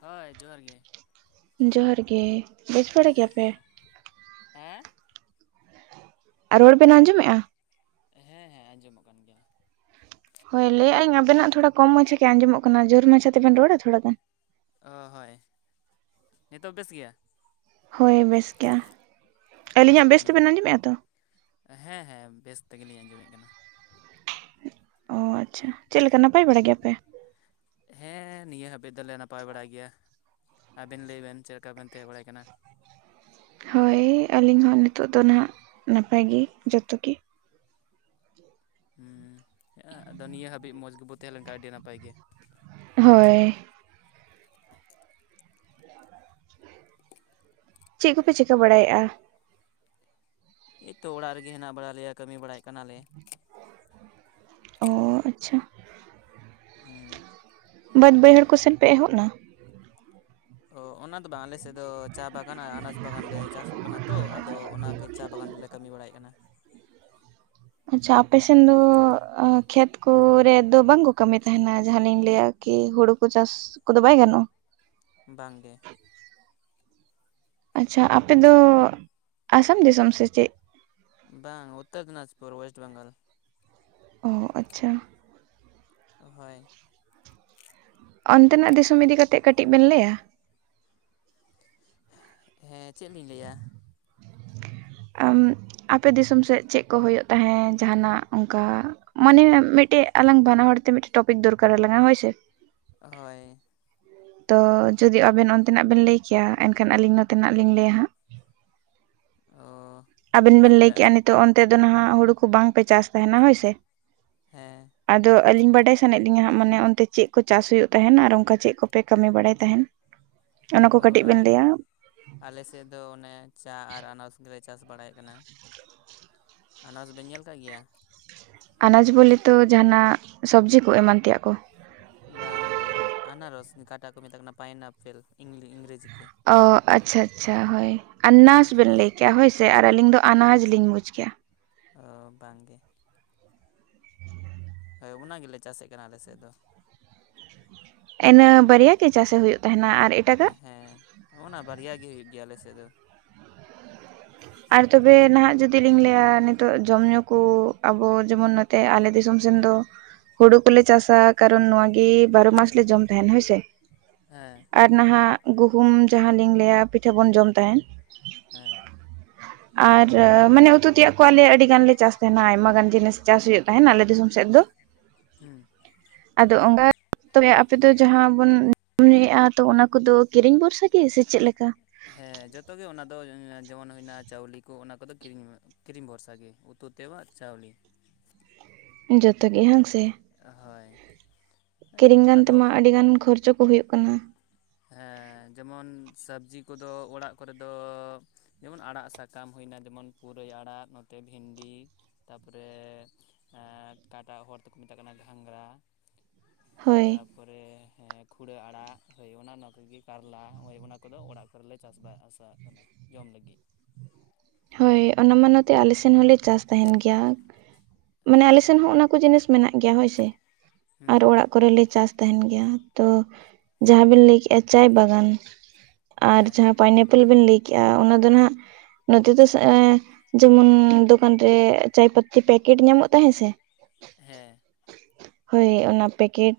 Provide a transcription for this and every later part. ᱦᱳᱭ ᱡᱚᱦᱟᱨ ᱜᱮ ᱡᱚᱦᱟᱨ ᱜᱮ ᱵᱮᱥ ᱵᱟᱲᱟ ᱜᱮᱭᱟᱯᱮ [unintelligible] ᱟᱨ ᱨᱚᱲ ᱵᱮᱱ ᱟᱸᱡᱚᱢᱮᱫᱼᱟ ᱦᱮᱸ ᱦᱮᱸ ᱟᱸᱡᱚᱢᱚᱜ ᱠᱟᱱ ᱜᱮᱭᱟ ᱦᱳᱭ ᱞᱟᱹᱭᱮᱫᱼᱟᱞᱤᱧ ᱟᱵᱮᱱᱟᱜ ᱛᱷᱚᱲᱟ ᱠᱚ ᱢᱟᱪᱷᱟ ᱜᱮ ᱟᱸᱡᱚᱢᱚᱜ ᱠᱟᱱᱟ ᱡᱳᱨ ᱢᱟᱪᱷᱟ ᱛᱮᱵᱮᱱ ᱨᱚᱲᱟ ᱛᱷᱚᱲᱟ ᱜᱟᱱ ᱚ ᱦᱳᱭ ᱱᱤᱛᱚᱜ ᱵᱮᱥ ᱜᱮᱭᱟ ᱦᱳᱭ ᱵᱮᱥ ᱜᱮᱭᱟ ᱟᱹᱞᱤᱧᱟᱜ ᱵᱮᱥ ᱦᱩᱸ ᱛᱮᱵᱮᱱ ᱟᱸᱡᱚᱢᱮᱫᱼᱟ ᱛᱚ ᱦᱮᱸ ᱦᱮᱸ ᱵᱮᱥ ᱛᱮᱜᱮᱞᱤᱧ ᱟᱸᱡᱚᱢᱮᱫ ᱠᱟᱱᱟ ᱚ ᱟᱪᱪᱷᱟ ᱪᱮᱫ ᱞᱮᱠᱟ ᱱᱟᱯᱟᱭ ᱵᱟᱲᱟ ᱜᱮᱭᱟᱯᱮ ᱦᱮᱸ ᱱᱤᱭᱟᱹ ᱦᱟᱹᱵᱤᱡ ᱫᱚᱞᱮ ᱱᱟᱯᱟᱭ ᱵᱟᱲᱟᱭ ᱜᱮᱭᱟ ᱟᱵᱮᱱ ᱞᱟᱹᱭᱵᱮᱱ ᱪᱮᱫ ᱞᱮᱠᱟᱵᱮᱱ ᱛᱟᱦᱮᱸ ᱵᱟᱲᱟᱭ ᱠᱟᱱᱟ ᱦᱳᱭ ᱟᱹᱞᱤᱧ ᱦᱚᱸ ᱱᱤᱛᱳᱜ ᱫᱚ ᱱᱟᱦᱟᱜ ᱱᱟᱯᱟᱭ ᱜᱮ ᱡᱚᱛᱚ ᱜᱮ ᱦᱩᱸ ᱟᱫᱚ ᱱᱤᱭᱟᱹ ᱦᱟᱹᱵᱤᱡ ᱢᱚᱸᱡᱽ ᱜᱮᱵᱚ ᱛᱟᱦᱮᱸ ᱞᱮᱱ ᱠᱷᱟᱡ ᱟᱹᱰᱤ ᱱᱟᱯᱟᱭ ᱜᱮ ᱦᱳᱭ ᱪᱮᱫ ᱠᱚᱯᱮ ᱪᱤᱠᱟᱹ ᱵᱟᱲᱟᱭᱮᱫᱼᱟ ᱮ ᱛᱚ ᱚᱲᱟᱜ ᱨᱮᱜᱮ ᱦᱮᱱᱟᱜ ᱵᱟᱲᱟᱜ ᱞᱮᱭᱟ ᱠᱟᱹᱢᱤ ᱵᱟᱲᱟᱭᱮᱫ ᱠᱟᱱᱟᱞᱮ ᱚᱻ ᱟᱪᱪᱷᱟ ᱦᱮᱸ ᱵᱟᱹᱫᱽ ᱵᱟᱹᱭᱦᱟᱹᱲ ᱠᱚ ᱥᱮᱱ ᱯᱮ ᱮᱦᱚᱵ ᱮᱱᱟ ᱚ ᱚᱱᱟ ᱫᱚ ᱵᱟᱝ ᱟᱞᱮ ᱥᱮᱫ ᱟᱫᱚ ᱪᱟ ᱵᱟᱜᱟᱱᱟ ᱟᱱᱟᱥ ᱵᱟᱜᱟᱱ ᱞᱮ ᱪᱟᱥᱚᱜ ᱠᱟᱱᱟ ᱛᱚ ᱟᱫᱚ ᱚᱱᱟᱜᱮ ᱪᱟ ᱵᱟᱜᱟᱱ ᱨᱮᱞᱮ ᱠᱟᱹᱢᱤ ᱵᱟᱲᱟᱭᱮᱫ ᱠᱟᱱᱟ ᱟᱪᱪᱷᱟ ᱟᱯᱮ ᱥᱮᱱ ᱫᱚ ᱠᱷᱮᱛ ᱠᱚᱨᱮ ᱫᱚ ᱵᱟᱝᱠᱚ ᱠᱟᱹᱢᱤ ᱛᱟᱦᱮᱱᱟ ᱡᱟᱦᱟᱸᱞᱤᱧ ᱞᱟᱹᱭᱟ ᱠᱤ ᱦᱩᱲᱩ ᱠᱚ ᱪᱟᱥ ᱠᱚᱫᱚ ᱵᱟᱭ ᱜᱟᱱᱚᱜᱼᱟ ᱵᱟᱝ ᱜᱮ ᱟᱪᱪᱷᱟ ᱟᱯᱮᱫᱚ ᱟᱥᱟᱢ ᱫᱤᱥᱚᱢ ᱥᱮ ᱪᱮᱫ ᱵᱟᱝ ᱩᱛᱛᱚᱨ ᱫᱤᱱᱟᱡᱽᱯᱩᱨ ᱳᱭᱮᱥᱴ ᱵᱮᱝᱜᱚᱞ ᱚᱻ ᱟᱪᱪᱷᱟ ᱦᱳᱭ ᱚᱱᱛᱮᱱᱟᱜ ᱫᱤᱥᱚᱢ ᱤᱫᱤ ᱠᱟᱛᱮᱫ ᱠᱟᱹᱴᱤᱡ ᱵᱮᱱ ᱞᱟᱹᱭᱟ ᱦᱮᱸ ᱪᱮᱫ ᱞᱤᱧ ᱞᱟᱭᱼᱟ ᱟᱯᱮ ᱫᱤᱥᱚᱢ ᱥᱮᱫ ᱪᱮᱫ ᱠᱚ ᱦᱩᱭᱩᱜ ᱛᱟᱦᱮᱸᱫ ᱡᱟᱦᱟᱱᱟᱜ ᱚᱱᱠᱟ ᱢᱟᱱᱮ ᱢᱤᱫᱴᱮᱡ ᱟᱞᱟᱝ ᱵᱟᱱᱟ ᱦᱚᱲ ᱛᱮ ᱢᱤᱫᱴᱮᱡ ᱴᱚᱯᱤᱠ ᱫᱚᱨᱠᱟᱨᱟ ᱞᱟᱝ-ᱟ ᱦᱳᱭ ᱥᱮ ᱦᱳᱭ ᱛᱚ ᱡᱩᱫᱤ ᱟᱵᱮᱱ ᱚᱱᱛᱮᱱᱟᱜ ᱵᱮᱱ ᱞᱟᱹᱭ ᱠᱮᱭᱟ ᱮᱱᱠᱷᱟᱱ ᱟᱹᱞᱤᱧ ᱱᱚᱛᱮᱱᱟᱜ ᱞᱤᱧ ᱞᱟᱹᱭᱟ ᱦᱟᱸᱜ ᱚ ᱟᱵᱤᱱ ᱢᱟ ᱵᱤᱱ ᱞᱟᱹᱭ ᱛᱚᱵᱮ ᱠᱮᱜᱼᱟ ᱱᱤᱛᱚᱜ ᱚᱱᱛᱮ ᱫᱚ ᱱᱟᱦᱟᱜ ᱦᱩᱲᱩ ᱠᱚ ᱵᱟᱝᱯᱮ ᱪᱟᱥ ᱛᱟᱦᱮᱱᱟ ᱦᱳᱭᱥᱮ ᱦᱮᱸ ᱟᱫᱚ ᱟᱹᱞᱤᱧ ᱵᱟᱰᱟᱭ ᱥᱟᱱᱟᱭᱮᱫ ᱞᱤᱧᱟᱹ ᱦᱟᱸᱜ ᱢᱟᱱᱮ ᱚᱱᱛᱮ ᱪᱮᱫ ᱠᱚ ᱪᱟᱥ ᱦᱩᱭᱩᱜ ᱛᱟᱦᱮᱱ ᱟᱨ ᱚᱱᱠᱟ ᱪᱮᱫ ᱠᱚᱯᱮ ᱠᱟᱹᱢᱤ ᱵᱟᱲᱟᱭ ᱛᱟᱦᱮᱱ ᱚᱱᱟ ᱠᱚ ᱠᱟᱹᱴᱤᱡ ᱵᱮᱱ ᱞᱟᱹᱭᱟ ᱟᱞᱮᱥᱮᱫ ᱫᱚ ᱚᱱᱮ ᱪᱟ ᱟᱨ ᱟᱱᱟᱪ ᱜᱮᱞᱮ ᱪᱟᱥ ᱵᱟᱲᱟᱭᱮᱫ ᱠᱟᱱᱟ ᱟᱱᱟᱪ ᱵᱮᱱ ᱧᱮᱞ ᱠᱟᱜ ᱜᱮᱭᱟ ᱟᱱᱟᱡᱽ ᱵᱚᱞᱮ ᱛᱚ ᱡᱟᱦᱟᱱᱟᱜ ᱥᱚᱵᱽᱡᱤ ᱠᱚ ᱮᱢᱟᱱ ᱛᱮᱭᱟᱜ ᱠᱚ ᱵᱟᱝᱜᱮ ᱟᱱᱟᱨᱚᱥ ᱡᱟᱸᱦᱟᱴᱟᱜ ᱠᱚ ᱢᱮᱛᱟᱜ ᱠᱟᱱᱟ ᱯᱟᱭᱱᱟᱯᱮᱞ ᱤᱝᱨᱮᱡᱤ ᱛᱮ ᱚ ᱟᱪᱪᱷᱟ ᱟᱪᱪᱷᱟ ᱦᱳᱭ ᱟᱱᱟᱨᱥ ᱵᱮᱱ ᱦᱳᱭ ᱞᱟᱹᱭ ᱠᱮᱜᱼᱟ ᱦᱳᱭ ᱥᱮ ᱟᱨ ᱟᱹᱞᱤᱧ ᱫᱚ ᱟᱱᱟᱡᱽ ᱞᱤᱧ ᱵᱩᱡᱽ ᱠᱮᱜᱼᱟ ᱚ ᱵᱟᱝ ᱜᱮ ᱦᱳᱭ ᱚᱱᱟ ᱜᱮᱞᱮ ᱪᱟᱥ ᱮᱫ ᱠᱟᱱᱟ ᱟᱞᱮ ᱥᱮᱫ ᱫᱚ ᱤᱱᱟᱹ ᱵᱟᱨᱭᱟ ᱜᱮ ᱪᱟᱥᱮ ᱦᱩᱭᱩᱜ ᱛᱟᱦᱮᱱᱟ ᱟᱨ ᱮᱴᱟᱜᱟᱜ ᱦᱮᱸ ᱚᱱᱟ ᱵᱟᱨᱭᱟ ᱜᱮ ᱦᱩᱭᱩᱜ ᱜᱮᱭᱟ ᱟᱞᱮᱥᱮᱫ ᱫᱚ ᱟᱨ ᱛᱚᱵᱮ ᱱᱟᱦᱟᱜ ᱡᱩᱫᱤ ᱞᱤᱧ ᱞᱟᱹᱭᱟ ᱱᱤᱛᱚᱜ ᱡᱚᱢ ᱧᱩ ᱠᱚ ᱟᱵᱚ ᱡᱮᱢᱚᱱ ᱱᱚᱛᱮ ᱟᱞᱮ ᱫᱤᱥᱚᱢ ᱥᱮᱱ ᱫᱚ ᱦᱩᱲᱩ ᱠᱚᱞᱮ ᱪᱟᱥᱟ ᱠᱟᱨᱚᱱ ᱱᱚᱣᱟ ᱜᱤ ᱵᱟᱨᱚ ᱢᱟᱥ ᱞᱮ ᱡᱚᱢ ᱛᱟᱦᱮᱱᱟ ᱦᱳᱭᱥᱮ ᱦᱮᱸ ᱟᱨ ᱱᱟᱦᱟᱜ ᱜᱩᱦᱩᱢ ᱡᱟᱦᱟᱸ ᱞᱤᱧ ᱞᱟᱹᱭᱟ ᱯᱤᱴᱷᱟᱹ ᱵᱚᱱ ᱡᱚᱢ ᱛᱟᱦᱮᱱ ᱦᱮᱸ ᱟᱨ ᱢᱟᱱᱮ ᱩᱛᱩ ᱛᱮᱭᱟᱜ ᱠᱚ ᱟᱞᱮ ᱟᱹᱰᱤ ᱜᱟᱱᱞᱮ ᱪᱟᱥ ᱛᱟᱦᱮᱱᱟ ᱟᱭᱢᱟ ᱜᱟᱱ ᱡᱤᱱᱤᱥ ᱪᱟᱥ ᱦᱩᱭᱩᱜ ᱛᱟᱦᱮᱱ ᱟᱞᱮ ᱫᱤᱥᱚᱢ ᱥᱮᱫ ᱫᱚ ᱦᱩᱸ ᱟᱫᱚ ᱚᱝᱜᱟ ᱛᱚᱵᱮ ᱟᱯᱮᱫᱚ ᱡᱟᱦᱟᱸ ᱵᱚᱱ ᱡᱚᱢ ᱧᱩᱭᱮᱫᱼᱟ ᱛᱚ ᱚᱱᱟ ᱠᱚᱫᱚ ᱠᱤᱨᱤᱧ ᱵᱷᱚᱨᱥᱟ ᱜᱮ ᱥᱮ ᱪᱮᱫ ᱞᱮᱠᱟ ᱦᱮᱸ ᱡᱚᱛᱚ ᱜᱮ ᱚᱱᱟ ᱫᱚ ᱡᱮᱢᱚᱱ ᱦᱩᱭᱱᱟ ᱪᱟᱣᱞᱤ ᱠᱚ ᱚᱱᱟ ᱠᱚᱫᱚ ᱠᱤᱨᱤᱧ ᱠᱤᱨᱤᱢ ᱵᱷᱚᱨᱥᱟ ᱜᱮ ᱩᱛᱩ ᱛᱮᱣᱟᱜ ᱪᱟᱣᱞᱤ ᱡᱚᱛᱚ ᱜᱮ ᱦᱟᱝ ᱥᱮ ᱦᱳᱭ ᱠᱤᱨᱤᱧ ᱜᱟᱱ ᱟᱫᱚ ᱛᱮᱢᱟ ᱟᱹᱰᱤ ᱜᱟᱱ ᱠᱷᱚᱨᱪᱚ ᱠᱚ ᱦᱩᱭᱩᱜ ᱠᱟᱱᱟ ᱦᱮᱸ ᱡᱮᱢᱚᱱ ᱥᱚᱵᱽᱡᱤ ᱠᱚᱫᱚ ᱚᱲᱟᱜ ᱠᱚᱨᱮ ᱫᱚ ᱡᱮᱢᱚᱱ ᱟᱲᱟᱜ ᱥᱟᱠᱟᱢ ᱦᱩᱭᱱᱟ ᱡᱮᱢᱚᱱ ᱯᱩᱨᱟᱹᱭ ᱟᱲᱟᱜ ᱱᱚᱛᱮ ᱵᱷᱤᱱᱰᱤ ᱛᱟᱨᱯᱚᱨᱮ ᱮᱸ ᱚᱠᱟᱴᱟᱜ ᱦᱚᱲ ᱛᱚᱠᱚ ᱢᱮᱛᱟᱜ ᱠᱟᱱᱟ ᱜᱷᱟᱝᱨᱟ ᱦᱳᱭ ᱛᱟᱯᱚᱨᱮ ᱦᱮᱸ ᱠᱷᱩᱲᱟᱹ ᱟᱲᱟᱜ ᱦᱳᱭ ᱚᱱᱟ ᱚᱱᱟ ᱠᱚᱜᱮ ᱠᱟᱨᱞᱟ ᱳᱭ ᱚᱱᱟ ᱠᱚᱫᱚ ᱚᱲᱟᱜ ᱠᱚᱨᱮᱞᱮ ᱪᱟᱥᱵᱟᱥᱟᱜ ᱠᱟᱱᱟ ᱡᱚᱢ ᱞᱟᱹᱜᱤᱫ ᱦᱳᱭ ᱚᱱᱟ ᱢᱟᱱᱚᱛᱮ ᱟᱞᱮ ᱥᱮᱱ ᱦᱚᱞᱮ ᱪᱟᱥ ᱛᱟᱦᱮᱱ ᱜᱮᱭᱟ ᱢᱟᱱᱮ ᱦᱳᱭ ᱟᱞᱮᱥᱮᱱ ᱦᱚᱸ ᱚᱱᱟ ᱠᱚ ᱡᱤᱱᱤᱥ ᱢᱮᱱᱟᱜ ᱜᱮᱭᱟ ᱦᱳᱭᱥᱮ ᱟᱨ ᱦᱩᱸ ᱚᱲᱟᱜ ᱠᱚᱨᱮᱞᱮ ᱪᱟᱥ ᱛᱟᱦᱮᱱ ᱜᱮᱭᱟ ᱛᱚ ᱡᱟᱦᱟᱸ ᱵᱤᱱ ᱞᱟᱹᱭ ᱠᱮᱜᱼᱟ ᱪᱟᱭ ᱵᱟᱜᱟᱱ ᱟᱨ ᱦᱮᱸ ᱡᱟᱦᱟᱸ ᱯᱟᱭᱤᱱᱟᱯᱮᱞ ᱵᱮᱱ ᱞᱟᱹᱭ ᱠᱮᱜᱼᱟ ᱚᱱᱟ ᱫᱚ ᱱᱟᱦᱟᱜ ᱱᱚᱛᱮ ᱫᱚ ᱮᱸ ᱡᱮᱢᱚᱱ ᱫᱚᱠᱟᱱ ᱨᱮ ᱪᱟᱭ ᱯᱟᱛᱤ ᱯᱮᱠᱮᱴ ᱧᱟᱢᱚᱜ ᱛᱟᱦᱮᱸ ᱥᱮ ᱦᱮᱸ ᱦᱳᱭ ᱚᱱᱟ ᱯᱮᱠᱮᱴ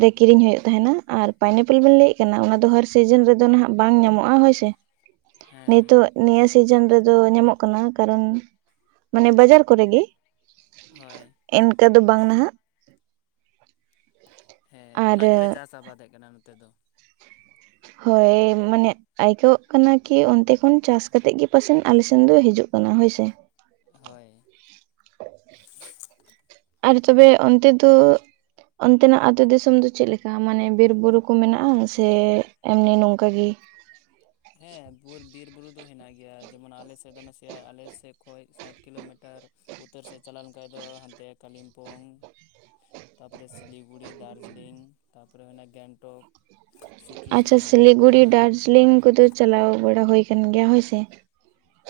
ᱨᱮ ᱠᱤᱨᱤᱧ ᱦᱩᱭᱩᱜ ᱛᱟᱦᱮᱱᱟ ᱟᱨ ᱯᱟᱭᱱᱟᱯᱮᱞ ᱵᱮᱱ ᱞᱟᱹᱭᱮᱫ ᱠᱟᱱᱟ ᱚᱱᱟ ᱫᱚ ᱦᱟᱨ ᱥᱤᱡᱤᱱ ᱨᱮᱫᱚ ᱱᱟᱦᱟᱸᱜ ᱵᱟᱝ ᱧᱟᱢᱚᱜᱼᱟ ᱦᱳᱭᱥᱮ ᱦᱮᱸ ᱱᱤᱛᱳᱜ ᱱᱤᱭᱟᱹ ᱥᱤᱡᱮᱱ ᱨᱮᱫᱚ ᱧᱟᱢᱚᱜ ᱠᱟᱱᱟ ᱠᱟᱨᱚᱱ ᱢᱟᱱᱮ ᱵᱟᱡᱟᱨ ᱠᱚᱨᱮ ᱜᱮ ᱦᱳᱭ ᱮᱱᱠᱟᱹ ᱫᱚ ᱵᱟᱝ ᱱᱟᱦᱟᱜ ᱦᱮᱸ ᱟᱨ ᱚᱱᱟ ᱜᱮᱞᱮ ᱪᱟᱥ ᱟᱵᱟᱫ ᱮᱫ ᱠᱟᱱᱟ ᱱᱚᱛᱮ ᱫᱚ ᱦᱳᱭ ᱢᱟᱱᱮ ᱟᱹᱭᱠᱟᱹᱣᱚᱜ ᱠᱟᱱᱟ ᱠᱤ ᱚᱱᱛᱮ ᱠᱷᱚᱱ ᱪᱟᱥ ᱠᱟᱛᱮᱜ ᱜᱮ ᱯᱟᱥᱮᱱ ᱟᱞᱮᱥᱮᱱ ᱫᱚ ᱦᱤᱡᱩᱜ ᱠᱟᱱᱟ ᱦᱳᱭᱥᱮ᱾ ᱦᱳᱭ ᱟᱨ ᱛᱚᱵᱮ ᱚᱱᱛᱮ ᱫᱚ ᱚᱱᱛᱮᱱᱟᱜ ᱟᱹᱛᱩ ᱫᱤᱥᱚᱢ ᱫᱚ ᱪᱮᱫ ᱞᱮᱠᱟ ᱢᱟᱱᱮ ᱵᱤᱨ ᱵᱩᱨᱩ ᱠᱚ ᱢᱮᱱᱟᱜᱼᱟ ᱥᱮ ᱮᱢᱱᱤ ᱱᱚᱝᱠᱟ ᱜᱮ? ᱦᱮᱸ ᱵᱤᱨ ᱵᱩᱨᱩ ᱫᱚ ᱦᱮᱱᱟᱜ ᱜᱮᱭᱟ ᱡᱮᱢᱚᱱ ᱟᱞᱮ ᱥᱮᱫ ᱫᱚ ᱱᱟᱥᱮᱭᱟᱜ ᱟᱞᱮ ᱥᱮᱫ ᱠᱷᱚᱱᱚᱡ ᱥᱟᱴ ᱠᱤᱞᱳᱢᱤᱴᱟᱨ ᱩᱛᱚᱨ ᱥᱮᱫ ᱪᱟᱞᱟᱣ ᱞᱮᱱᱠᱷᱟᱡ ᱫᱚ ᱦᱟᱱᱛᱮ ᱠᱟᱞᱤᱢᱯᱚᱝ᱾ ᱛᱟᱨᱯᱚᱨᱮ ᱥᱤᱞᱤᱜᱩᱲᱤ, ᱫᱟᱨᱡᱤᱞᱤᱝ, ᱛᱟᱨᱯᱚᱨᱮ ᱦᱩᱭᱱᱟ ᱜᱮᱝᱴᱚᱠ᱾ ᱥᱤᱠᱤᱢ ᱦᱳᱭ ᱚᱱᱟᱠᱚ ᱦᱮᱱᱟᱜᱼᱟ᱾ ᱥᱩᱞᱤᱢ ᱠᱚᱫᱚ ᱪᱟᱞᱟᱣ ᱵᱟᱲᱟ ᱦᱩᱭ ᱟᱠᱟᱱ ᱜᱮᱭᱟ ᱦᱳᱭᱥᱮ᱾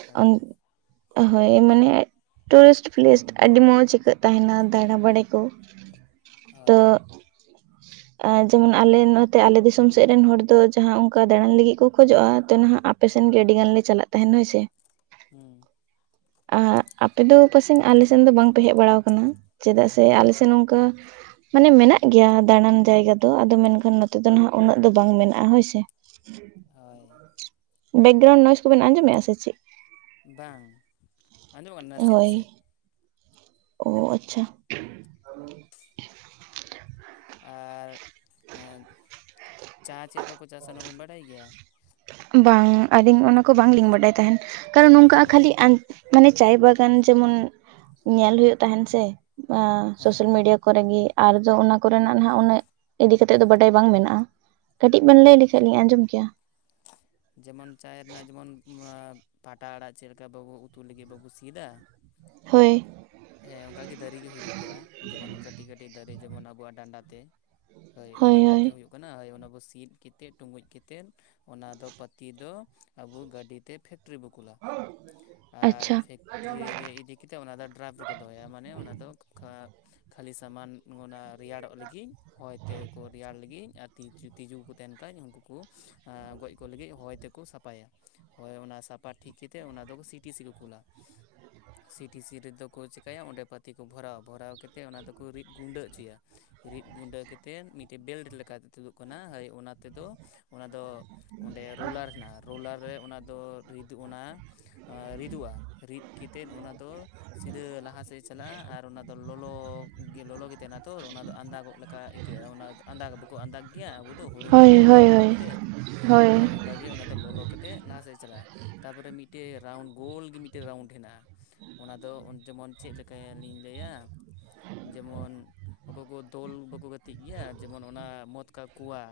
ᱦᱳᱭ ᱦᱚᱭ ᱢᱟᱱᱮ ᱴᱩᱨᱤᱥᱴ ᱯᱷᱮᱞᱮᱥ ᱟᱹᱰᱤ ᱢᱚᱸᱡᱽ ᱟᱹᱭᱠᱟᱹᱜ ᱛᱟᱦᱮᱱᱟ ᱫᱟᱬᱟ ᱵᱟᱲᱟᱭ ᱠᱚ᱾ ᱦᱳᱭ ᱟ ᱡᱮᱢᱚᱱ ᱟᱞᱮ ᱱᱚᱛᱮ ᱟᱞᱮ ᱫᱤᱥᱚᱢ ᱥᱮᱫ ᱨᱮᱱ ᱦᱚᱲ ᱫᱚ ᱡᱟᱦᱟᱸ ᱚᱱᱠᱟ ᱫᱟᱬᱟᱱ ᱞᱟᱹᱜᱤᱫ ᱠᱚ ᱠᱷᱚᱡᱚᱜᱼᱟ, ᱛᱚ ᱱᱟᱦᱟᱜ ᱟᱯᱮᱥᱮᱱ ᱜᱮ ᱟᱹᱰᱤ ᱜᱟᱱ ᱞᱮ ᱪᱟᱞᱟᱜ ᱛᱟᱦᱮᱱᱟ ᱦᱳᱭ ᱥᱮ᱾ ᱦᱩᱸ ᱟ ᱟᱯᱮ ᱫᱚ ᱯᱟᱥᱮᱱ ᱟᱞᱮᱥᱮᱱ ᱫᱚ ᱵᱟᱝᱯᱮ ᱦᱮᱡ ᱵᱟᱲᱟᱣ ᱠᱟᱱᱟ? ᱪᱮᱫᱟᱜ ᱥᱮ ᱵᱟᱝ ᱟᱞᱮ ᱥᱮᱫ ᱱᱚᱝᱠᱟ ᱢᱟᱱᱮ ᱢᱮᱱᱟᱜ ᱜᱮᱭᱟ ᱫᱟᱬᱟᱱ ᱡᱟᱭᱜᱟ ᱫᱚ ᱟᱫᱚ ᱢᱮᱱᱠᱷᱟᱱ ᱱᱚᱛᱮ ᱫᱚ ᱱᱟᱦᱟᱜ ᱩᱱᱟᱹᱜ ᱫᱚ ᱵᱟᱝ ᱢᱮᱱᱟᱜᱼᱟ ᱦᱳᱭᱥᱮ᱾ [inaudible] ᱚᱭ ᱵᱮᱠᱜᱨᱟᱣᱩᱱᱰ ᱱᱚᱭᱥ ᱠᱚᱵᱮᱱ ᱟᱸᱡᱚᱢᱮᱜᱼᱟ ᱥᱮ ᱪᱮᱜ? ᱵᱟᱝ ᱟᱸᱡᱚᱢᱼᱟ ᱱᱟᱥᱮ ᱦᱳᱭ ᱱᱟᱥᱮ᱾ ᱚ ᱟᱪᱪᱷᱟ ᱟᱨ ᱪᱟ ᱪᱮᱜᱠᱟ ᱠᱚ ᱪᱟᱥᱟ ᱚᱱᱟ ᱵᱮᱱ ᱵᱟᱰᱟᱭ ᱜᱮᱭᱟ? ᱵᱟᱝ ᱟᱹᱞᱤᱧ ᱚᱱᱟ ᱠᱚ ᱵᱟᱝᱞᱤᱧ ᱵᱟᱰᱟᱭ ᱛᱟᱦᱮᱱ ᱠᱟᱨᱚᱱ ᱱᱚᱝᱠᱟ ᱠᱷᱟᱹᱞᱤ ᱟᱸᱡ ᱢᱟᱱᱮ ᱪᱟᱭ ᱵᱟᱜᱟᱱ ᱡᱮᱢᱚᱱ ᱧᱮᱞ ᱦᱩᱭᱩᱜ ᱛᱟᱦᱮᱱ ᱥᱮ᱾ ᱟ ᱦᱮᱸ ᱥᱳᱥᱟᱞ ᱢᱤᱰᱤᱭᱟ ᱠᱚᱨᱮᱜᱤ ᱟᱨᱫᱚ ᱚᱱᱟ ᱠᱚᱨᱮᱱᱟᱜ ᱱᱟᱦᱟᱜ ᱩᱱᱟᱹᱜ ᱤᱫᱤ ᱠᱟᱛᱮᱫ ᱫᱚ ᱵᱟᱰᱟᱭ ᱵᱟᱝ ᱢᱮᱱᱟᱜᱼᱟ᱾ ᱠᱟᱹᱴᱤᱡ ᱵᱮᱱ ᱞᱟᱹᱭ ᱞᱮᱠᱷᱟᱡᱞᱤᱧ ᱟᱸᱡᱚᱢ ᱠᱮᱭᱟ᱾ ᱡᱮᱢᱚᱱ ᱪᱟᱭ ᱨᱮᱱᱟᱜ ᱡᱮᱢᱚᱱ ᱚᱱᱟ ᱯᱟᱴᱟ ᱟᱲᱟᱜ ᱪᱮᱜ ᱞᱮᱠᱟ ᱵᱟᱵᱚ ᱩᱛᱩ ᱞᱟᱹᱜᱤᱫ ᱵᱟᱵᱚ ᱥᱤᱫᱟ᱾ ᱦᱳᱭ ᱦᱮᱸ ᱚᱝᱠᱟᱜ ᱜᱮ ᱫᱟᱨᱮ ᱜᱮ ᱦᱩᱭᱩᱜ ᱜᱮᱭᱟ ᱡᱮᱢᱚᱱ ᱠᱟᱹᱴᱤᱜ ᱠᱟᱹᱴᱤᱜ ᱫᱟᱨᱮ ᱡᱮᱢᱚᱱ ᱟᱵᱚᱣᱟᱜ ᱰᱟᱸᱰᱟ ᱛᱮ᱾ ᱦᱟᱹᱭ ᱦᱳᱭ ᱩᱱᱟᱹᱜ ᱦᱳᱭ ᱜᱟᱭᱛᱮ ᱦᱳᱭᱳᱜ ᱠᱟᱱᱟ ᱦᱳᱭ ᱚᱱᱟ ᱵᱚ ᱥᱤᱫ ᱠᱟᱛᱮᱫ ᱴᱩᱸᱜᱩᱡ ᱠᱟᱛᱮᱫ᱾ ᱚᱱᱟ ᱫᱚ ᱯᱟᱹᱛᱤ ᱫᱚ ᱟᱵᱚ ᱜᱟᱹᱰᱤᱛᱮ ᱯᱷᱮᱠ ᱴᱨᱤ ᱵᱚ ᱠᱩᱞᱟ ᱟᱨ ᱟᱪᱪᱷᱟ ᱯᱷᱮᱠᱴᱨᱤ ᱨᱮ ᱤᱫᱤ ᱠᱟᱛᱮᱫ ᱚᱱᱟ ᱫᱚ ᱰᱨᱟᱭᱵᱷ ᱨᱮ ᱠᱚ ᱫᱚᱦᱚᱭᱟ ᱢᱟᱱᱮ ᱚᱱᱟ ᱫᱚ [unintelligible] ᱠᱷᱟᱹᱞᱤ ᱥᱟᱢᱟᱱ ᱚᱱᱟ ᱨᱮᱭᱟᱲᱚᱜ ᱞᱟᱹᱜᱤᱫ ᱦᱚᱭ ᱛᱮᱠᱚ ᱨᱮᱭᱟᱲ ᱞᱟᱹᱜᱤᱫ ᱛᱤᱡᱩ ᱛᱤᱡᱩ ᱠᱚᱠᱚ ᱛᱟᱦᱮᱱ ᱠᱷᱟᱡ ᱩᱝᱠᱩ ᱠᱚ ᱜᱚᱡ ᱠᱚ ᱞᱟᱹᱜᱤᱫ ᱦᱚᱭ ᱛᱮᱠᱚ ᱥᱟᱯᱷᱟᱭᱟ᱾ ᱦᱳᱭ ᱚᱱᱟ ᱥᱟᱯᱟ ᱴᱷᱤᱠ ᱠᱟ ᱠᱮᱛᱮᱫ ᱚᱱᱟ ᱫᱚ ᱥᱤᱴᱤ ᱥᱤ ᱠᱚ ᱠᱩᱞᱟ ᱥᱤᱴᱤ ᱥᱤ ᱨᱮᱫᱚ ᱠᱚ ᱪᱤᱠᱟᱭᱟ ᱚᱸᱰᱮ ᱯᱟᱹᱛᱤ ᱠᱚ ᱵᱷᱚᱨᱟ ᱵᱷᱚᱨᱟᱣ ᱠᱟᱛᱮᱫ ᱚᱱᱟ ᱫᱚᱠᱚ ᱨᱤᱫ ᱜᱩᱸᱰᱟᱹᱜ ᱪᱚᱭᱟ᱾ ᱨᱤᱫ ᱜᱩᱸᱰᱟᱹ ᱠᱟᱛᱮᱫ ᱢᱤᱫᱴᱮᱜ ᱵᱮᱞᱴ ᱞᱮᱠᱟ ᱛᱮ ᱛᱩᱫᱩᱜ ᱠᱟᱱᱟ ᱦᱳᱭ ᱚᱱᱟ ᱛᱮᱫᱚ ᱚᱱᱟ ᱫᱚ ᱚᱸᱰᱮ ᱨᱳᱞᱟᱨ ᱦᱮᱱᱟᱜᱼᱟ ᱨᱳᱞᱟᱨ ᱨᱮ ᱚᱱᱟ ᱫᱚ ᱨᱤᱫ ᱚᱱᱟ ᱨᱤᱫᱚᱜᱼᱟ ᱨᱤᱫ ᱠᱮᱛᱮᱫ ᱚᱱᱟ ᱫᱚ ᱥᱤᱫᱷᱟᱹ ᱞᱟᱦᱟ ᱥᱮᱜ ᱪᱟᱞᱟᱜᱼᱟ ᱟᱨ ᱚᱱᱟ ᱫᱚ ᱞᱚᱞᱚ ᱜᱮ ᱞᱚᱞᱚ ᱜᱮ ᱛᱟᱦᱮᱱᱟ᱾ ᱛᱚᱨ ᱚᱱᱟ ᱫᱚ ᱟᱸᱫᱟᱜᱚᱜ ᱞᱮᱠᱟ ᱟᱹᱭᱠᱟᱹᱜᱼᱟ ᱚᱱᱟ ᱟᱸᱫᱟᱜ ᱵᱟᱠᱚ ᱟᱸᱫᱟᱜ ᱜᱮᱭᱟ ᱟᱵᱚ ᱫᱚ ᱦᱩᱲᱩᱝ ᱦᱳᱭ ᱠᱮᱛᱮᱫ ᱦᱳᱭ ᱞᱚᱞᱚ ᱫᱟᱜ ᱦᱳᱭ ᱠᱮᱛᱮᱫ᱾ ᱦᱳᱭ ᱠᱟ ᱜᱮ ᱚᱱᱟ ᱫᱚ ᱞᱚᱞᱚ ᱠᱟᱛᱮᱫ ᱞᱟᱦᱟ ᱥᱮᱫ ᱪᱟᱞᱟᱜᱼᱟ, ᱛᱟᱯᱚᱨᱮ ᱢᱤᱫᱴᱮᱜ ᱨᱟᱣᱩᱱᱰ ᱜᱳᱞ ᱜᱮ ᱢᱤᱫᱴᱣᱜ ᱨᱟᱣᱩᱱᱰ ᱦᱮᱱᱟᱜᱼᱟ᱾ ᱛᱚ ᱩᱱ ᱡᱮᱢᱚᱱ ᱪᱮᱫ ᱞᱮᱠᱟᱭᱟᱞᱤᱧ ᱞᱟᱹᱭᱟ ᱡᱮᱢᱚᱱ ᱚᱠᱚᱭ ᱠᱚ ᱫᱚᱞ ᱵᱟᱠᱚ ᱜᱟᱛᱮᱜ ᱜᱮᱭᱟ ᱡᱮᱢᱚᱱ ᱚᱱᱟ ᱢᱚᱛ ᱠᱟ ᱠᱩᱶᱟ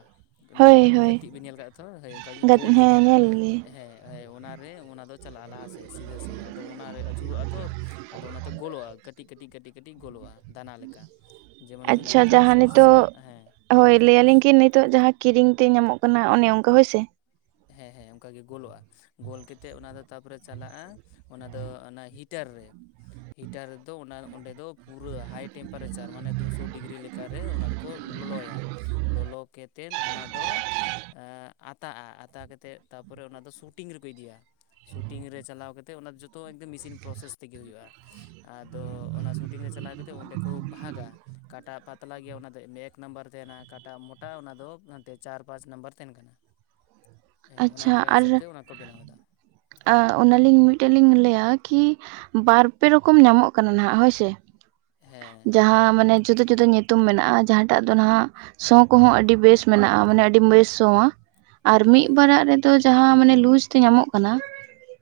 ᱚᱱᱟ ᱦᱳᱭ ᱜᱟ... ᱦᱳᱭ ᱜᱟᱛᱤᱜ ᱵᱮᱱ ᱧᱮᱞ ᱟᱠᱟᱫ ᱛᱚ ᱦᱳᱭ ᱚᱱᱠᱟ ᱜᱮ ᱜᱚᱞ ᱜᱮ ᱦᱮᱸ ᱛᱟᱦᱮᱱᱟ ᱧᱮᱞ ᱜᱮ ᱦᱮᱸ ᱦᱟ. ᱭ ᱚᱱᱟ ᱨᱮ ᱚᱱᱟ ᱫᱚ ᱪᱟᱞᱟᱜᱼᱟ ᱞᱟᱦᱟ ᱥᱮᱡ ᱥᱤᱫᱟᱹ ᱥᱮᱡ ᱟᱫᱚ ᱚᱱᱟ ᱨᱮ ᱟᱹᱪᱩᱨᱚᱜᱼᱟ ᱛᱚᱨ ᱟᱫᱚ ᱚᱱᱟᱛᱮ ᱜᱳᱞᱚᱜᱼᱟ ᱠᱟᱹᱴᱤᱡ ᱠᱟᱹᱴᱤᱡ ᱠᱟᱹᱴᱤᱡ ᱠᱟᱹᱴᱤᱡ ᱜᱚᱞᱚᱜᱼᱟ ᱫᱟᱱᱟ ᱞᱮᱠᱟ ᱡᱮᱢᱚᱱ ᱦᱩᱭᱱᱟ ᱚᱱᱠᱟ ᱥᱚᱨᱥᱟ ᱦᱮᱸ ᱦᱚᱭ ᱞᱟᱹᱭ ᱟᱞᱤᱧ ᱠᱤ ᱱᱤᱛᱚᱜ ᱡᱟᱦᱟᱸ ᱠᱤᱨᱤᱧ ᱛᱮ ᱧᱟᱢᱚᱜ ᱠᱟᱱᱟ ᱚᱱᱮ ᱚᱱᱠᱟ ᱦᱚᱭ ᱥᱮ ᱦᱮᱸ ᱦᱮᱸ ᱚᱱᱠᱟ ᱜᱮ ᱜᱚᱞᱚᱜᱼᱟ ᱜᱚᱞ ᱠᱟᱛᱮᱫ ᱚᱱᱟ ᱫᱚ ᱛᱟᱨᱯᱚᱨᱮ ᱪᱟᱞᱟᱜᱼᱟ ᱚᱱᱟ ᱫᱚ ᱚᱱᱟ ᱦᱤᱴᱟᱨ ᱨᱮ ᱦᱤᱴᱟᱨ ᱨᱮᱫᱚ ᱚᱱᱟ ᱚᱸᱰᱮ ᱫᱚ ᱯᱩᱨᱟᱹ ᱦᱟᱭ ᱴᱮᱢᱯᱟᱨᱮᱪᱟᱨ ᱢᱟᱱᱮ ᱫᱩ ᱥᱚ ᱰᱤᱜᱽᱨᱤ ᱞᱮᱠ.... ᱠᱟ ᱨᱮ ᱚᱱᱟ ᱫᱚᱠᱚ ᱞᱳᱞᱳᱭᱟ ᱞᱚᱞᱚ ᱠᱟᱛᱮᱫ ᱚᱱᱟ ᱫᱚ ᱮᱸᱻ ᱟᱛᱟᱜᱼᱟ ᱛᱟ ᱠᱟᱛᱮᱫ ᱛᱟᱯᱚᱨᱮ ᱚᱱᱟ ᱫᱚ ᱥᱩᱴᱤᱝ ᱨᱮᱠᱚ ᱤᱫᱤᱭᱟ ᱥᱩᱴᱤᱝ ᱨᱮ ᱪᱟᱞᱟᱣ ᱠᱟᱛᱮ ᱚᱱᱟ ᱡᱚᱛᱚ ᱮᱠᱫᱚᱢ ᱢᱮᱥᱤᱱ ᱯᱨᱚᱥᱮᱥ ᱛᱮᱜᱮ ᱦᱩᱭᱩᱜᱼᱟ ᱟᱫᱚ ᱚᱱᱟ ᱥᱩᱴᱤᱝ ᱨᱮ ᱪᱟᱞᱟᱣ ᱠᱟᱛᱮ ᱚᱸᱰᱮ ᱠᱚ ᱵᱷᱟᱜ-ᱟ ᱚᱠᱟᱴᱟᱜ ᱯᱟᱛᱞᱟ ᱜᱮᱭᱟ ᱚᱱᱟ ᱫᱚ ᱮᱢ ᱮᱠ ᱱᱟᱢᱵᱟᱨ ᱛᱟᱦᱮᱱᱟ ᱚᱠᱟᱴᱟᱜ ᱢᱚᱴᱟᱼᱟ ᱚᱱᱟ ᱫᱚ ᱦᱟᱱᱛᱮ ᱪᱟᱨ ᱯᱟᱸᱪ ᱱᱟᱢᱵᱟᱨ ᱛᱟᱦᱮᱱ ᱠᱟᱱᱟ ᱦᱮᱸ ᱚᱱᱟ ᱟᱪᱪᱷᱟ ᱟᱸᱠᱟᱣ ᱟᱨ ᱦᱤᱥᱟᱹᱵ ᱛᱮ ᱚᱱᱟ ᱠᱚ ᱵᱮᱱᱟᱣ ᱮᱫᱟ ᱟ.. ᱚᱱᱟᱞᱤᱧ ᱢᱤᱫᱴᱮᱱ ᱞᱤᱧ ᱞᱟᱹᱭᱟ ᱠᱤ ᱵᱟᱨ ᱯᱮ ᱨᱚᱠᱚᱢ ᱧᱟᱢᱚᱜ ᱠᱟᱱᱟ ᱱᱟᱦᱟᱜ ᱦᱳᱭ ᱥᱮ ᱦᱮᱸ ᱡᱟᱦᱟᱸ ᱢᱟᱱᱮ ᱡᱩᱫᱟᱹ ᱡᱩᱫᱟᱹ ᱧᱩᱛᱩᱢ ᱢᱮᱱᱟᱜᱼᱟ ᱡᱟᱦᱟᱸ ᱴᱟᱜ ᱫᱚ ᱱᱟᱦᱟᱜ ᱥᱳᱸ ᱠᱚ ᱦᱚᱸ ᱟᱹᱰᱤ ᱵᱮᱥ ᱢᱮᱱᱟᱜᱼᱟ ᱢᱟᱱᱮ ᱟᱹᱰᱤ ᱵᱮᱥ ᱥᱳᱸᱼᱟ ᱟᱨ ᱢᱤᱫ ᱦᱮᱸ ᱵᱟᱨᱟᱜ ᱨᱮᱫᱚ ᱡᱟᱦᱟᱸ ᱢᱟᱱᱮ ᱞᱩᱡᱽ ᱛᱮ ᱧᱟᱢᱚᱜ ᱠᱟᱱᱟ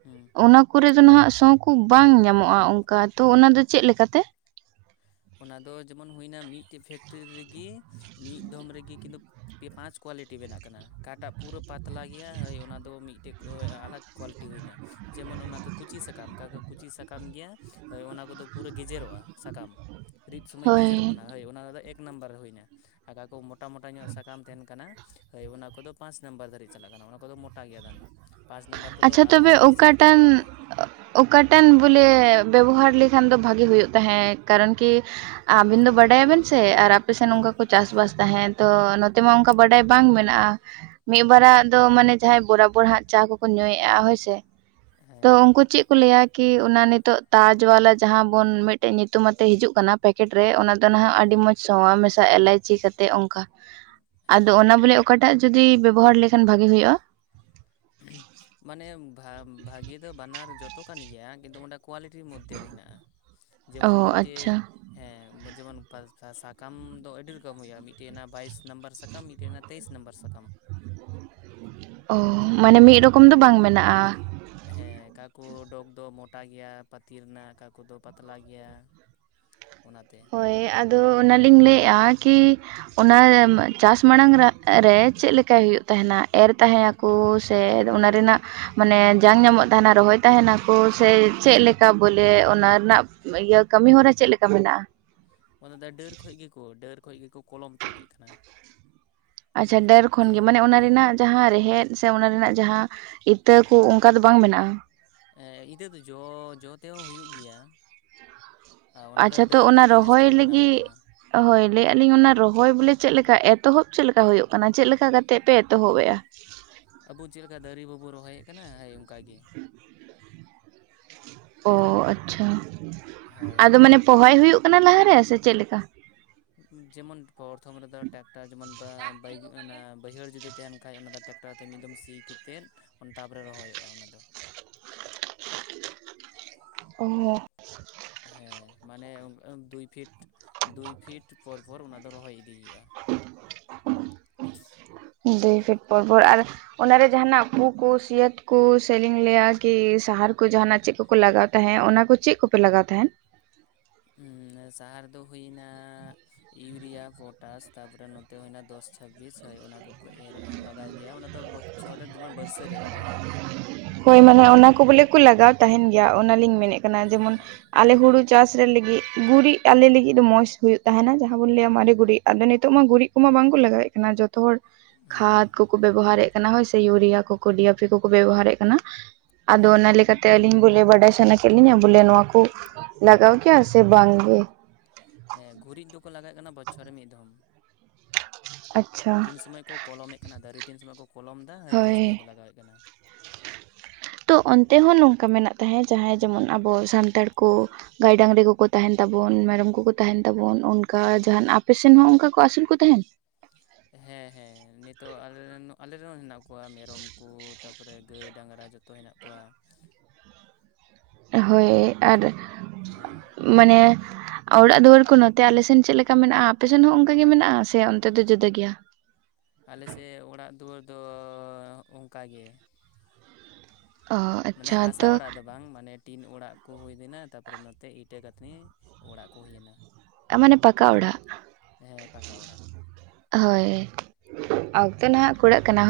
ᱦᱩᱸ ᱚᱱᱟ ᱠᱚᱨᱮ ᱫᱚ ᱱᱟᱦᱟᱜ ᱥᱳᱸ ᱠᱚ ᱵᱟᱝ ᱧᱟᱢᱚᱜᱼᱟ ᱚᱱᱠᱟ ᱛᱚ ᱚᱱᱟ ᱫᱚ ᱪᱮᱫ ᱞᱮᱠᱟ ᱛᱮ ᱚᱱᱟ ᱫᱚ ᱡᱮᱢᱚᱱ ᱦᱩᱭᱱᱟ ᱢᱤᱫ ᱴᱮᱡ ᱯᱷᱮᱠᱴᱨᱤ ᱨᱤᱜᱮ ᱢᱤᱫ ᱫᱚᱢ ᱨᱮᱜᱮ ᱠᱤᱱᱛᱩ ᱯᱮ ᱯᱟᱸᱪ ᱠᱳᱣᱟᱞᱤᱴᱤ ᱵᱮᱱᱟᱜ ᱠᱟᱱᱟ ᱚᱠᱟᱴᱟᱜ ᱯᱩᱨᱟᱹ ᱯᱟᱛᱞᱟ ᱜᱮᱭᱟ ᱦᱟ. ᱭ ᱚᱱᱟ ᱫᱚ ᱢᱤᱫᱴᱮᱡ ᱟᱞᱟ..... ᱠᱚᱣᱟᱞᱤᱴᱤ ᱦᱩᱭᱱᱟ ᱡᱮᱢᱚᱱ ᱚᱱᱟ ᱫᱚ ᱠᱩᱪᱤ ᱥᱟᱠᱟᱢ ᱚᱠᱟ ᱠᱩᱪᱤ ᱥᱟᱠᱟᱢ ᱜᱮᱭᱟ ᱦᱟ. ᱭ ᱚᱱᱟ ᱠᱚᱫᱚ ᱯᱩᱨᱟᱹ ᱜᱮᱡᱮᱨᱚᱜᱼᱟ ᱥᱟᱠᱟᱢ ᱨᱤᱫ ᱥᱚᱢᱚᱭ ᱜᱮᱡᱮᱨᱚᱜ ᱠᱟᱱᱟ ᱦᱳᱭ ᱚᱱᱟ ᱫᱚ ᱮᱠ ᱱᱟᱢᱵᱟᱨ ᱨᱮ ᱦᱩᱭᱱᱟ ᱟᱠᱟ ᱠᱚ ᱢᱚ...... ᱴᱟ ᱢᱚᱴᱟ ᱧᱚᱜ ᱥᱟᱠᱟᱢ ᱛᱟᱦᱮᱱ ᱠᱟᱱᱟ ᱦᱟ. ᱭ ᱚᱱᱟ ᱠᱚᱫᱚ ᱯᱟᱸᱪ ᱱᱟᱢᱵᱟᱨ ᱫᱷᱟ. ᱨᱤᱡ ᱪᱟᱞᱟᱜ ᱠᱟᱱᱟ ᱚᱱᱟ ᱠᱚᱫᱚ ᱢᱚᱴᱟ ᱜᱤᱭᱟ ᱫᱟᱱᱟ ᱯᱟᱸᱪ ᱱᱟᱢᱵᱟᱨ ᱠᱚᱫᱚ ᱟᱪᱪᱷᱟ ᱛᱚᱵᱮ ᱟᱨᱦᱚᱸ ᱢᱮᱥᱤᱱ ᱨᱮᱠᱚ ᱚᱠᱟᱴᱟᱱ ᱵᱷᱚᱨᱟᱣ ᱮᱫᱟ ᱚᱠᱟᱴᱟᱱ ᱵᱚᱞᱮ ᱵᱮᱵᱚᱦᱟᱨ ᱞᱮᱠᱷᱟᱱ ᱫᱚ ᱵᱷᱟᱜᱮ ᱦᱩᱭᱩᱜ ᱛᱟᱦᱮᱸᱫ ᱠᱟᱨᱟᱱ ᱠᱤ ᱟᱵᱤᱱ ᱫᱚ ᱵᱟᱰᱟᱭᱟᱵᱮᱱ ᱥᱮ ᱟᱨ ᱟᱯᱮ ᱥᱮᱱ ᱚᱱᱠᱟ ᱠᱚ ᱪᱟᱥ ᱵᱟᱥ ᱛᱟᱦᱮᱸᱫ ᱛᱚ ᱱᱚᱛᱮ ᱢᱟ ᱠᱟ ᱵᱟᱰᱟᱭ ᱵᱟᱝ ᱢᱮᱱᱟᱜᱼᱟ ᱢᱤᱫ ᱵᱟᱨᱟᱜ ᱫᱚ ᱢᱟᱱᱮ ᱡᱟᱦᱟᱸᱭ ᱵᱚᱨᱟᱵᱚᱨ ᱦᱟᱸᱜ ᱪᱟ ᱠᱚ ᱠᱚ ᱧᱩᱭᱮᱫᱼᱟ ᱦᱚᱭ ᱥᱮ ᱛᱚ ᱦᱮᱸ ᱩᱱᱠᱩ ᱪᱮᱫ ᱠᱩ ᱞᱟᱹᱭᱟ ᱠᱤ ᱚᱱᱟ ᱱᱤᱛᱚᱜ ᱛᱟᱡ ᱵᱟᱞᱟ ᱡᱟᱦᱟᱸ ᱵᱚᱱ ᱢᱤᱫ ᱴᱮᱡ ᱧᱩᱛᱩᱢ ᱟᱛᱮ ᱦᱤᱡᱩᱜ ᱠᱟᱱᱟ ᱯᱮ..... ᱠᱮᱴ ᱨᱮ ᱚᱱᱟ ᱫᱚ ᱱᱟᱦᱟᱜ ᱟᱹᱰᱤ ᱦᱩᱸ ᱢᱚᱸᱡᱽ ᱥᱚᱣᱟ ᱢᱮᱥᱟ ᱤᱞᱟᱭᱪᱤ ᱠᱟᱛᱮ ᱚᱱᱠᱟ ᱟᱫᱚ ᱦᱮᱸ ᱚᱱᱟ ᱵᱚᱞᱮ ᱚᱠᱟ ᱴᱟᱜ ᱡᱩᱫᱤ ᱵᱮᱵᱚᱦᱟᱨ ᱞᱮᱠᱷᱟᱱ ᱵᱷᱟᱜᱤ ᱦᱩᱭᱩᱜᱼᱟ ᱢᱟᱱᱮ ᱵᱷᱟᱹᱜᱤ ᱫᱚ ᱵᱟᱱᱟᱨ ᱡᱚᱛᱚ ᱠᱟᱱ ᱜᱮᱭᱟ ᱠᱤᱱᱛᱩ ᱚᱸᱰᱮ ᱠᱳᱣᱟᱞᱤᱴᱤ ᱢᱚᱫᱽᱫᱷᱮᱨᱮ ᱦᱮᱱᱟᱜ-ᱟ ᱚ ᱡᱮᱢᱚᱱ ᱢᱤᱫᱴᱮᱜ ᱟᱪᱪᱷᱟ ᱦᱮᱸ ᱵᱟ ᱡᱮᱢᱚᱱ ᱯᱷᱟ.. ᱥᱟᱠᱟᱢ ᱫᱚ ᱟᱹᱰᱤ ᱨᱚᱠᱚᱢ ᱦᱩᱭᱩᱜ-ᱟ ᱢᱤᱫᱴᱮᱜ ᱦᱮᱱᱟᱜ-ᱟ ᱵᱟᱭᱤᱥ ᱱᱟᱢᱵᱟᱨ ᱥᱟᱠᱟᱢ ᱢᱤᱫᱴᱮᱜ ᱦᱮᱱᱟᱜ-ᱟ ᱛᱮᱭᱤᱥ ᱱᱚᱢᱵᱟᱨ ᱥᱟᱠᱟᱢ ᱚ ᱢᱟᱱᱮ ᱢᱤᱫ ᱨᱚᱠᱚᱢ ᱫᱚ ᱵᱟᱝ ᱢᱮᱱᱟᱜ-ᱟ ᱦᱮᱸ ᱠᱟᱠᱚ ᱰᱚᱜᱽ ᱫᱚ ᱢᱚᱴᱟ ᱜᱮᱭᱟ ᱯᱟᱹᱛᱤ ᱨᱮᱱᱟᱜ ᱚᱠᱟ ᱠᱚᱫᱚ ᱯᱟᱛᱞᱟ ᱜᱮᱭᱟ ᱚᱱᱟᱛᱮ ᱦᱳᱭ ᱟᱫᱚ ᱚᱱᱟᱞᱤᱧ ᱞᱟᱹᱭᱮᱫ-ᱟ ᱠᱤ ᱚᱱᱟ ᱪᱟᱥ ᱢᱟᱲᱟᱝ ᱨᱮ ᱪᱮᱫ ᱞᱮᱠᱟᱭ ᱦᱩᱭᱩᱜ ᱛᱟᱦᱮᱱᱟ ᱮᱨ ᱛᱟᱦᱮᱸ ᱟ..... ᱠᱩ ᱥᱮ ᱚᱱᱟ ᱨᱮᱱᱟᱜ ᱢᱟᱱᱮ ᱡᱟᱝ ᱧᱟᱢᱚᱜ ᱛᱟᱦᱮᱱᱟ ᱨᱚᱦᱚᱭ ᱛᱟᱦᱮᱱᱟᱠᱚ ᱥᱮ ᱪᱮᱫ ᱞᱮᱠ ᱠᱟ ᱵᱚᱞᱮ ᱚᱱᱟ ᱨᱮᱱᱟᱜ ᱤᱭᱟᱹ ᱠᱟᱹᱢᱤ ᱦᱚᱨᱟ ᱪᱮᱫ ᱞᱮᱠᱟ ᱢᱮᱱᱟᱜ-ᱟ ᱚᱱᱟ ᱫᱟ ᱰᱟᱹᱨ ᱠᱷᱚᱡ ᱜᱮᱠᱚ ᱰᱟᱹᱨ ᱠᱷᱚᱡ ᱜᱮᱠᱚ ᱠᱚᱞᱚᱢ ᱛᱩᱫ ᱮᱫ ᱠᱟᱱᱟ ᱟᱪᱪᱷᱟ ᱰᱟᱹᱨ ᱠᱷᱚᱱ ᱜᱮ ᱢᱟᱱᱮ ᱚᱱᱟ ᱦᱩᱸ ᱨᱮᱱᱟᱜ ᱡᱟᱦᱟᱸ ᱨᱮᱦᱮᱫ ᱥᱮ ᱚᱱᱟ ᱨᱮᱱᱟᱜ ᱡᱟᱦᱟᱸ ᱤᱛᱟᱹ ᱠᱚ ᱚᱱᱠᱟ ᱫᱚ ᱵᱟᱝ ᱢᱮᱱᱟᱜᱼᱟ ᱮ ᱤᱛᱟᱹ ᱫᱚ ᱡᱚ ᱡᱚ ᱛᱮᱦᱚᱸ ᱦᱩᱭᱩᱜ ᱜᱮᱭᱟ ᱾ ᱟᱨ ᱚᱱᱟ ᱫᱚ ᱟᱪᱪᱷᱟ ᱛᱚ ᱰᱟᱹᱨ ᱚᱱᱟ ᱠᱷᱚᱡ ᱜᱮ ᱡᱟᱹᱥᱛᱤ ᱨᱚᱦᱚᱭ ᱠᱚ ᱵᱮᱱᱟᱣᱮᱫ ᱞᱟᱹᱜᱤᱫ ᱠᱟᱱᱟ ᱾ ᱦᱳᱭ ᱞᱟᱹᱭᱮᱫ ᱟᱞᱤᱧ ᱚᱱᱟ ᱨᱚᱦᱚᱭ ᱵᱚᱞᱮ ᱪᱮᱫ ᱞᱮᱠᱟ ᱮᱛᱚᱦᱚᱵ ᱪᱮᱫᱠᱟ ᱦᱩᱭᱩᱜ ᱠᱟᱱᱟ ᱪᱮᱫ ᱞᱮᱠᱟ ᱠᱟᱛᱮᱜ ᱯᱮ ᱮᱛᱚᱦᱚᱵᱮᱜ-ᱟ? ᱟᱵᱚ ᱪᱮᱫ ᱞᱮᱠᱟ ᱫᱟᱨᱮ ᱵᱟᱵᱚ ᱨᱚᱦᱚᱭᱮᱫ ᱠᱟᱱᱟ ᱦᱟᱹᱭ ᱚᱱᱠᱟ ᱜᱮ ᱾ ᱚ ᱟᱪᱪᱷᱟ ᱦᱳᱭ ᱟᱫᱚ ᱢᱟᱱᱮ ᱯᱚᱦᱟᱭ ᱦᱩᱭᱩᱜ ᱠᱟᱱᱟ ᱞᱟᱦᱟ ᱨᱮ ᱥᱮ ᱪᱮᱫ ᱞᱮᱠᱟ? ᱡᱮᱢᱚᱱ ᱯᱨᱚᱨᱛᱷᱚᱢ ᱨᱮᱫᱚ ᱴᱨᱟᱠᱴᱟᱨ ᱡᱮᱢᱚᱱ ᱵᱟ ᱵᱟᱹᱭ ᱵᱟᱹᱭᱦᱟᱹᱲ ᱡᱩᱫᱤ ᱛᱟᱦᱮᱱ ᱠᱷᱟᱱ ᱚᱱᱟ ᱫᱚ ᱴᱮᱠᱴ ᱴᱟᱨ ᱛᱮ ᱢᱤᱫ ᱫᱷᱚᱢ ᱥᱤ ᱠᱟᱛᱮᱫ ᱛᱟᱯᱚᱨᱮ ᱨᱚᱦᱚᱭᱚᱜ-ᱟ ᱚᱱᱟ ᱫᱚ ᱾ ᱚ ᱦᱮᱸ ᱢᱟᱱᱮ ᱫᱩᱭ ᱯᱷᱤᱴ ᱫᱩᱭ ᱯᱷᱤᱴ ᱯᱚᱨᱯᱚᱨ ᱚᱱᱟ ᱫᱚ ᱨᱚᱦᱚᱭ ᱤᱫᱤ ᱦᱩᱭᱩᱜ-ᱟ ᱾ ᱫᱩᱭ ᱯᱷᱤᱴ ᱯᱚᱨᱯᱚᱨ ᱟᱨ ᱚᱱᱟᱨᱮ ᱡᱟᱦᱱᱟᱜ ᱯᱩ ᱠᱚ ᱥᱤᱭᱟᱹᱛ ᱠᱩ ᱥᱮᱞᱤᱧ ᱞᱮᱭᱟ ᱠᱤ ᱥᱟᱦᱟᱨ ᱠᱚ ᱡᱟᱦᱟᱸᱱᱟᱜ ᱪᱮᱫ ᱠᱚ ᱠᱚ ᱠᱚ ᱞᱟᱜᱟᱣ ᱛᱟᱦᱮᱸ ᱚᱱᱟ ᱠᱚ ᱪᱮᱫ ᱠᱚᱯᱮ ᱞᱟᱜᱟᱣ ᱛᱟᱦᱮᱸᱫ? ᱩᱸ ᱥᱟᱦᱟᱨ ᱫᱚ ᱦᱩᱭᱱᱟ ᱤᱭᱩᱨᱤᱭᱟ, ᱯᱚᱴᱟᱥ ᱛᱟᱯᱚᱨᱮ ᱱᱚᱛᱮ ᱦᱩᱭᱱᱟ ᱫᱚᱥ ᱪᱷᱟᱵᱵᱤᱥ ᱦᱳᱭ ᱚᱱᱟ ᱠᱚ ᱠᱚ ᱮᱨᱮᱜ-ᱟ ᱞᱟᱜᱟᱣ ᱜᱮᱭᱟ ᱚᱱᱟ ᱫᱚ ᱵᱚᱪᱷᱚᱨ ᱨᱮ ᱡᱮᱢᱚᱱ ᱵᱟᱹᱨᱥᱟᱹ ᱨᱮ ᱞᱟᱜᱟᱣ ᱦᱩᱭᱩᱜ-ᱟ ᱾ ᱦᱳᱭ ᱢᱟᱱᱮ ᱚᱱᱟ ᱠᱚ ᱵᱚᱞᱮ ᱠᱚ ᱞᱟᱜᱟᱣ ᱛᱟᱦᱮᱱ ᱜᱮᱭᱟ ᱚᱱᱟᱞᱤᱧ ᱢᱮᱱᱮᱫ ᱠᱟᱱᱟ ᱡᱮᱢᱚᱱ ᱦᱮᱸ ᱟᱞᱮ ᱦᱮᱸ ᱦᱩᱲᱩ ᱪᱟᱥ ᱨᱮ ᱞᱟᱹᱜᱤᱫ ᱜᱩᱨᱤᱡ ᱟᱞᱮ ᱞᱟᱹᱜᱤᱫ ᱫᱚ ᱢᱚᱸᱡᱽ ᱦᱩᱭᱩᱜ ᱛᱟᱦᱮᱱᱟ ᱡᱟᱦᱟᱸ ᱵᱚᱱ ᱞᱟᱹᱭᱟ ᱢᱟᱨᱮ ᱜᱩᱨᱤᱡ ᱟᱫᱚ ᱱᱤᱛᱚᱜ ᱢᱟ ᱜᱩᱨᱤᱡ ᱠᱚᱢᱟ ᱵᱟᱝᱠᱚ ᱞᱟᱜᱟᱣᱮᱫ ᱠᱟᱱᱟ ᱡᱚᱛᱚ ᱦᱚᱲ ᱦᱩᱸ ᱥᱟᱦᱟᱨ ᱠᱚ ᱠᱚ ᱵᱮᱵᱚᱦᱟᱨᱮᱫ ᱠᱟᱱᱟ ᱤᱭᱩᱨᱤᱭᱟ ᱠᱚ ᱠᱚ ᱰᱤ ᱮ ᱯᱤ ᱠᱚ ᱠᱚ ᱵᱮᱵᱚᱦᱟᱨᱮᱫ ᱠᱟᱱᱟ ᱟᱫᱚ ᱚᱱᱟ ᱦᱮᱸ ᱞᱮᱠᱟ ᱛᱮ ᱟᱹᱞᱤᱧ ᱵᱚᱞᱮ ᱵᱟᱰᱟᱭ ᱥᱟᱱᱟ ᱠᱮᱫ ᱞᱤᱧᱟᱹ ᱵᱚᱞᱮ ᱱᱚᱣᱟ ᱠᱚ ᱞᱟᱜᱟᱣ ᱠᱮᱭᱟ ᱥᱮ ᱵᱟᱝ ᱜᱮ? ᱦᱮᱸ ᱜᱩᱨᱤᱡ ᱫᱚᱠᱚ ᱞᱟᱜᱟᱜ ᱠᱟᱱᱟ ᱵᱚᱪᱷᱚᱨ ᱨᱮ ᱢᱤᱫ ᱫᱷᱚᱢ ᱾ ᱟᱪᱪᱷᱟ ᱛᱤᱱ ᱥᱚᱢᱚᱭ ᱠᱚ ᱠᱚᱞᱚᱢᱮᱫ ᱠᱟᱱᱟ ᱫᱟᱨᱮ ᱛᱤᱱ ᱥᱚᱢᱚᱭ ᱠᱚ ᱠᱚᱞᱚᱢ ᱫᱟᱨᱮ ᱦᱟᱹᱭ ᱩᱱ ᱦᱳᱭ ᱥᱚᱢᱚᱭ ᱠᱚ ᱞᱟᱜᱟᱣᱮᱫ ᱠᱟᱱᱟ ᱾ ᱛᱚ ᱚᱱᱛᱮ ᱦᱚᱸ ᱱᱚᱝᱠᱟ ᱢᱮᱱᱟᱜ ᱛᱟᱦᱮᱸᱫ ᱡᱟᱦᱟᱸᱭ ᱡᱮᱢᱚᱱ ᱟᱵᱚ ᱥᱟᱱᱛᱟᱲ ᱠᱚ ᱜᱟᱹᱭ ᱰᱟᱝᱨᱤ ᱠᱚᱠᱚ ᱛᱟᱦᱮᱱ ᱛᱟᱵᱚᱱ ᱢᱮᱨᱚᱢ ᱠᱚᱠᱚ ᱛᱟᱦᱮᱱ ᱛᱟᱵᱚᱱ ᱚᱱᱠᱟ ᱡᱟᱦᱟᱱ ᱟᱯᱮ ᱥᱮᱱ ᱦᱚᱸ ᱚᱱᱠᱟ ᱠᱚ ᱟᱹᱥᱩᱞ ᱠᱚ ᱛᱟᱦᱮᱱ? ᱦᱮᱸ ᱦᱮᱸ ᱱᱤᱛᱚᱜ ᱟᱞᱮ ᱨᱮᱱ ᱟᱞᱮ ᱨᱮᱱ ᱦᱮᱱᱟᱜ ᱠᱚᱣᱟ ᱢᱮᱨᱚᱢ ᱠᱚ ᱛᱟᱯᱚᱨᱮ ᱜᱟᱹᱭ ᱰᱟᱝᱨᱟ ᱡᱚᱛᱚ ᱦᱮᱱᱟᱜ ᱠᱚᱣᱟ ᱾ ᱦᱳᱭ ᱟᱨ ᱦᱮᱸ ᱢᱟᱱᱮ ᱚᱲᱟᱜ ᱫᱩᱭᱟᱹᱨ ᱠᱚ ᱱᱚᱛᱮ ᱟᱞᱮ ᱥᱮᱱ ᱪᱮᱫ ᱞᱮᱠᱟ ᱢᱮᱱᱟᱜ-ᱟ ᱟᱯᱮ ᱥᱮᱱ ᱦᱚᱸ ᱚᱱᱠᱟ ᱜᱮ ᱢᱮᱱᱟᱜ-ᱟ ᱥᱮ ᱚᱱᱛᱮ ᱫᱚ ᱡᱩᱫᱟᱹ ᱜᱮᱭᱟ? ᱟᱞᱮ ᱥᱮᱫ ᱚᱲᱟᱜ ᱫᱩᱣᱟᱹᱨ ᱫᱚ ᱚᱱᱠᱟᱜᱮ ᱾ ᱚ ᱢᱟᱱᱮ ᱟᱪᱪᱷᱟ ᱦᱟᱥᱟ ᱛᱚ ᱚᱲᱟᱜ ᱫᱚ ᱵᱟᱝ ᱢᱟᱱᱮ ᱴᱤᱱ ᱚᱲᱟᱜ ᱠᱚ ᱦᱩᱭ ᱤᱫᱤᱱᱟ ᱛᱟᱯᱚᱨᱮ ᱱᱚᱛᱮ ᱤᱴᱟᱹ ᱜᱟᱹᱛᱱᱤ ᱚᱲᱟᱜ ᱠᱚ ᱦᱩᱭᱮᱱᱟ ᱾ ᱚ ᱢᱟᱱᱮ ᱯᱟᱠᱟ ᱚᱲᱟᱜ ᱦᱮᱸ ᱯᱟᱠᱟ ᱚᱲᱟᱜ ᱾ ᱦᱳᱭ ᱚᱠᱛᱮ ᱱᱟᱦᱟᱜ ᱠᱩᱲᱟᱹᱜ ᱠᱟᱱᱟ ᱦᱳ